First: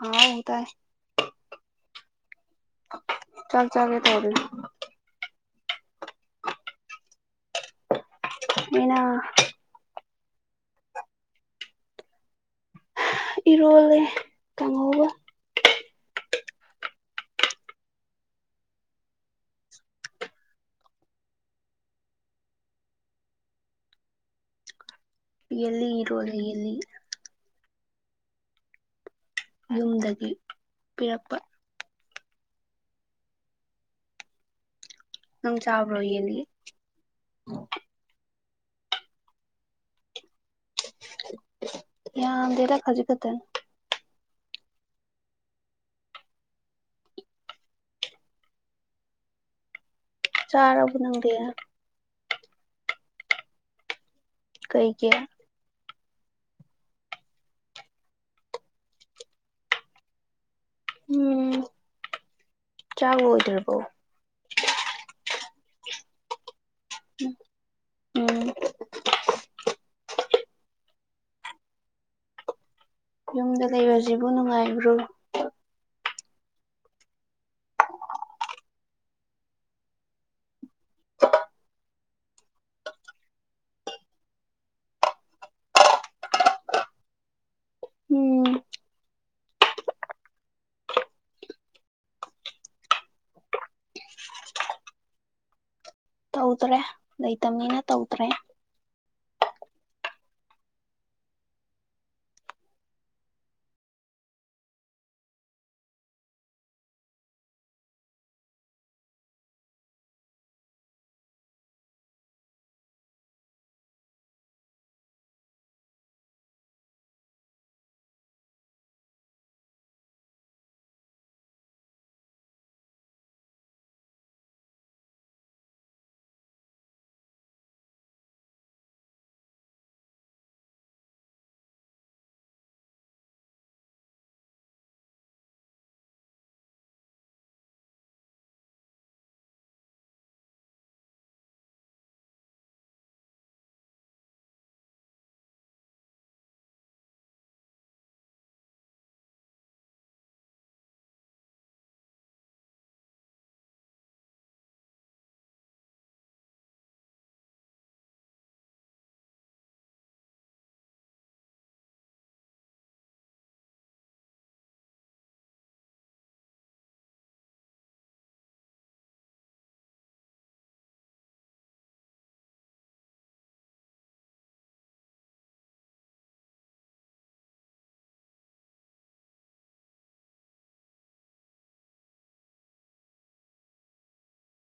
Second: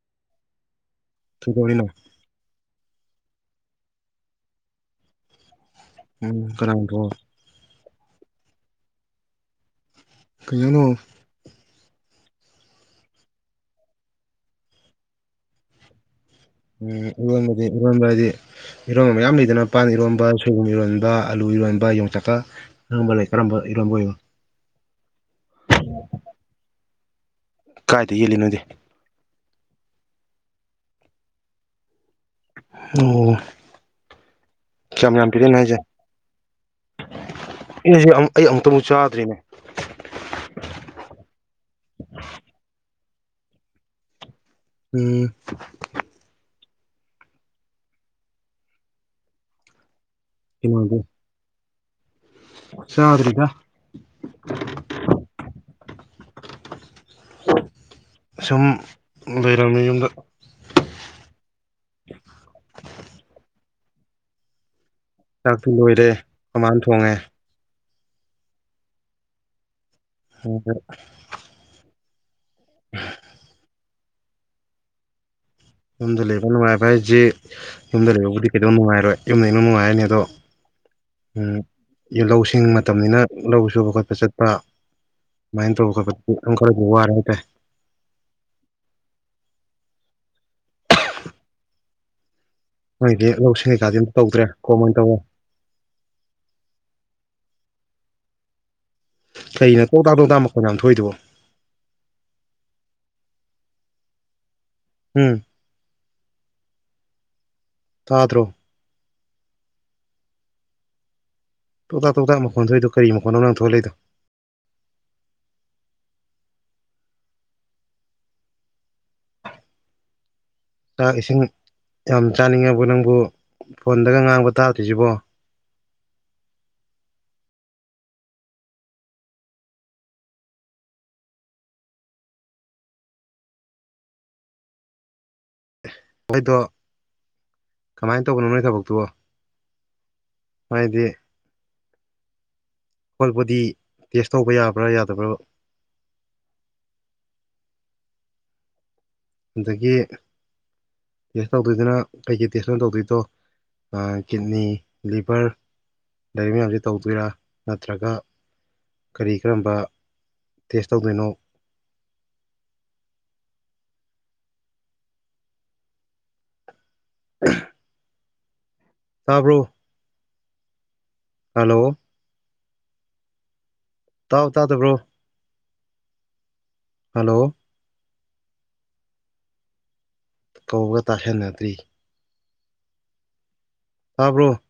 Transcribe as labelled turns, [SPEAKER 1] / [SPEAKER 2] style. [SPEAKER 1] ꯍꯥꯎ ꯇꯥꯏ꯫
[SPEAKER 2] ꯊꯨꯗꯣꯏꯅꯣ
[SPEAKER 1] ꯆꯥꯛ ꯆꯥꯒꯦ ꯇꯧꯔꯤ꯫
[SPEAKER 2] ꯎꯝ ꯀꯅꯥ ꯊꯣꯡ꯫
[SPEAKER 1] ꯑꯩꯅ꯫
[SPEAKER 2] ꯀꯩ ꯖꯥꯡꯅꯣ꯫
[SPEAKER 1] ꯏꯔꯣꯜꯂꯦ ꯀꯥꯡꯍꯧꯒ꯫
[SPEAKER 2] ꯎꯝ ꯏꯔꯣꯟꯕꯗꯤ ꯏꯔꯣꯟꯕ ꯍꯥꯏꯗꯤ ꯏꯔꯣꯟꯕ ꯃꯌꯥꯝ ꯂꯩꯗꯅ ꯄꯥꯟ ꯏꯔꯣꯝꯕ ꯁꯣꯏꯕꯨꯝ ꯏꯔꯣꯟꯕ ꯑꯂꯨ ꯏꯔꯣꯟꯕ ꯌꯣꯡꯆꯥꯛꯀ ꯏꯔꯣꯝꯕ ꯂꯩ ꯀꯔꯝꯕ ꯏꯔꯣꯝꯕ ꯑꯣꯏꯕ꯫
[SPEAKER 1] ꯌꯦꯜꯂꯤ ꯏꯔꯣꯜꯂꯦ ꯌꯦꯜꯂꯤ꯫
[SPEAKER 2] ꯀꯥꯏꯗꯩ ꯌꯦꯜꯂꯤ ꯅꯣꯏꯗꯤ꯫
[SPEAKER 1] ꯌꯨꯝꯗꯒꯤ ꯄꯤꯔꯛꯄ꯫
[SPEAKER 2] ꯑꯣ ꯀ꯭ꯌꯥꯝ ꯌꯥꯝ ꯄꯤꯔꯏꯅꯣ
[SPEAKER 1] ꯅꯪ
[SPEAKER 2] ꯍꯥꯏꯖꯦ꯫
[SPEAKER 1] ꯆꯥꯕ꯭ꯔꯣ ꯌꯦꯜꯂꯤ
[SPEAKER 2] ꯑꯦꯅ ꯖꯦ ꯑꯩ ꯑꯃꯨꯛꯇꯕꯨ ꯆꯥꯗ꯭ꯔꯤꯅꯦ꯫
[SPEAKER 1] ꯌꯥꯝꯗꯦꯗ ꯈꯖꯤꯛ ꯈꯇꯅꯤ꯫
[SPEAKER 2] ꯎꯝ
[SPEAKER 1] ꯆꯥꯔꯕꯣ
[SPEAKER 2] ꯀꯩꯅꯣꯗꯤ
[SPEAKER 1] ꯅꯪꯗꯤ꯫
[SPEAKER 2] ꯆꯥꯗ꯭ꯔꯤꯗ꯫
[SPEAKER 1] ꯀꯩꯒꯤ꯫
[SPEAKER 2] ꯁꯨꯝ ꯂꯩꯔꯝꯃꯤ ꯌꯨꯝꯗ꯫
[SPEAKER 1] ꯎꯝ ꯆꯥꯛ ꯂꯣꯏꯗ꯭ꯔꯕꯣ꯫
[SPEAKER 2] ꯆꯥꯛꯇꯤ ꯂꯣꯏꯔꯦ ꯃꯃꯥꯅ ꯊꯣꯡꯉꯦ꯫
[SPEAKER 1] ꯎꯝ ꯑꯣ
[SPEAKER 2] ꯍꯥꯎꯒꯦꯔ꯫ [unintelligible]
[SPEAKER 1] ꯌꯨꯝꯗ ꯂꯩꯕꯖꯤꯕꯨ ꯅꯨꯡꯉꯥꯏꯕ꯭ꯔꯣ?
[SPEAKER 2] ꯌꯨꯝꯗ ꯂꯩꯕ ꯅꯨꯡꯉꯥꯏꯕ ꯍꯥꯏꯖꯦ ꯌꯨꯝꯗ ꯂꯩꯕꯕꯨꯗꯤ ꯀꯩꯗꯧ ꯅꯨꯡꯉꯥꯏꯔꯣꯏ ꯌꯨꯝ ꯂꯩꯕ ꯅꯨꯡꯉꯥꯏꯔꯅꯤ ꯑꯗꯣ ꯎꯝ ꯏ ꯂꯧ ꯁꯤꯡ ꯃꯇꯝꯅꯤꯅ ꯂꯧ ꯁꯨꯕ ꯈꯣꯠꯄ ꯆꯠꯄ ꯃꯥꯏꯟ ꯇꯧꯕ ꯈꯣꯠꯄ ꯗꯤ ꯑꯗꯨꯝ ꯈꯔꯗꯤ ꯋꯥꯔꯦ ꯍꯥꯏ ꯇꯥꯏ
[SPEAKER 1] ꯎꯝ
[SPEAKER 2] ꯅꯣꯏꯗꯤ ꯂꯧ ꯁꯤꯡ ꯀꯩꯀꯥꯗꯤ ꯑꯝꯇ ꯇꯧꯗꯔꯦ ꯀꯣꯝ ꯑꯣꯏꯅ ꯇꯧꯋꯦ
[SPEAKER 1] ꯇꯧꯗꯔꯦ ꯂꯩꯇꯝꯅꯤꯅ ꯇꯧꯗꯔꯦ
[SPEAKER 2] ꯀꯩꯅꯣ ꯇꯣꯇꯥꯛ ꯇꯣꯇꯥꯛ ꯃꯈꯣꯟ ꯌꯥꯝ ꯊꯣꯛꯏꯗꯨꯕꯣ ꯎꯝ ꯇꯥꯗ꯭ꯔꯣ ꯇꯣꯛꯇꯥꯛ ꯇꯣꯛꯇꯥꯛ ꯃꯈꯣꯟ ꯊꯣꯛꯏꯗꯣ ꯀꯩ ꯃꯈꯣꯟꯅꯣ ꯅꯪ ꯊꯣꯛꯂꯛꯏꯗꯣ ꯆꯥꯛ ꯏꯁꯤꯡ ꯌꯥꯝ ꯆꯥꯅꯤꯡꯉꯕꯣ ꯅꯪꯕꯨ ꯐꯣꯟꯗꯒ ꯉꯥꯡꯕ ꯇꯥꯗ꯭ꯔꯤꯁꯡꯖꯤꯕꯣ ꯅꯣꯏꯗꯣ ꯀꯃꯥꯏ ꯇꯧꯕꯅꯣ ꯅꯣꯏ ꯊꯕꯛꯇꯨꯕꯣ ꯍꯥꯏꯗꯤ ꯍꯣꯜ ꯕꯣꯗꯤ ꯇꯦꯁ ꯇꯧꯕ ꯌꯥꯕ꯭ꯔꯥ ꯌꯥꯗꯕ꯭ꯔꯕ ꯑꯗꯒꯤ ꯇꯦꯁ ꯇꯧꯗꯣꯏꯗꯨꯅ ꯀꯩꯀꯩ ꯇꯦꯁꯅꯣ ꯇꯧꯗꯨꯏꯗꯣ ꯑ ꯀꯤꯠꯅꯤ ꯂꯤꯚꯔ ꯂꯩꯔꯤ ꯃꯌꯥꯝꯖꯦ ꯇꯧꯗꯣꯏꯔꯥ ꯅꯠꯇ꯭ꯔꯒ ꯀꯔꯤ ꯀꯔꯝꯕ ꯇꯦꯁ ꯇꯧꯗꯣꯏꯅꯣ [unintelligible] ꯇꯥꯕ꯭ꯔꯣ ꯍꯜꯂꯣ ꯇꯥꯎ ꯇꯥꯗꯕ꯭ꯔꯣ ꯍꯜꯂꯣ ꯀꯧꯕꯒ ꯇꯥꯁꯟꯅꯗ꯭ꯔꯤ ꯇꯥꯕ꯭ꯔꯣ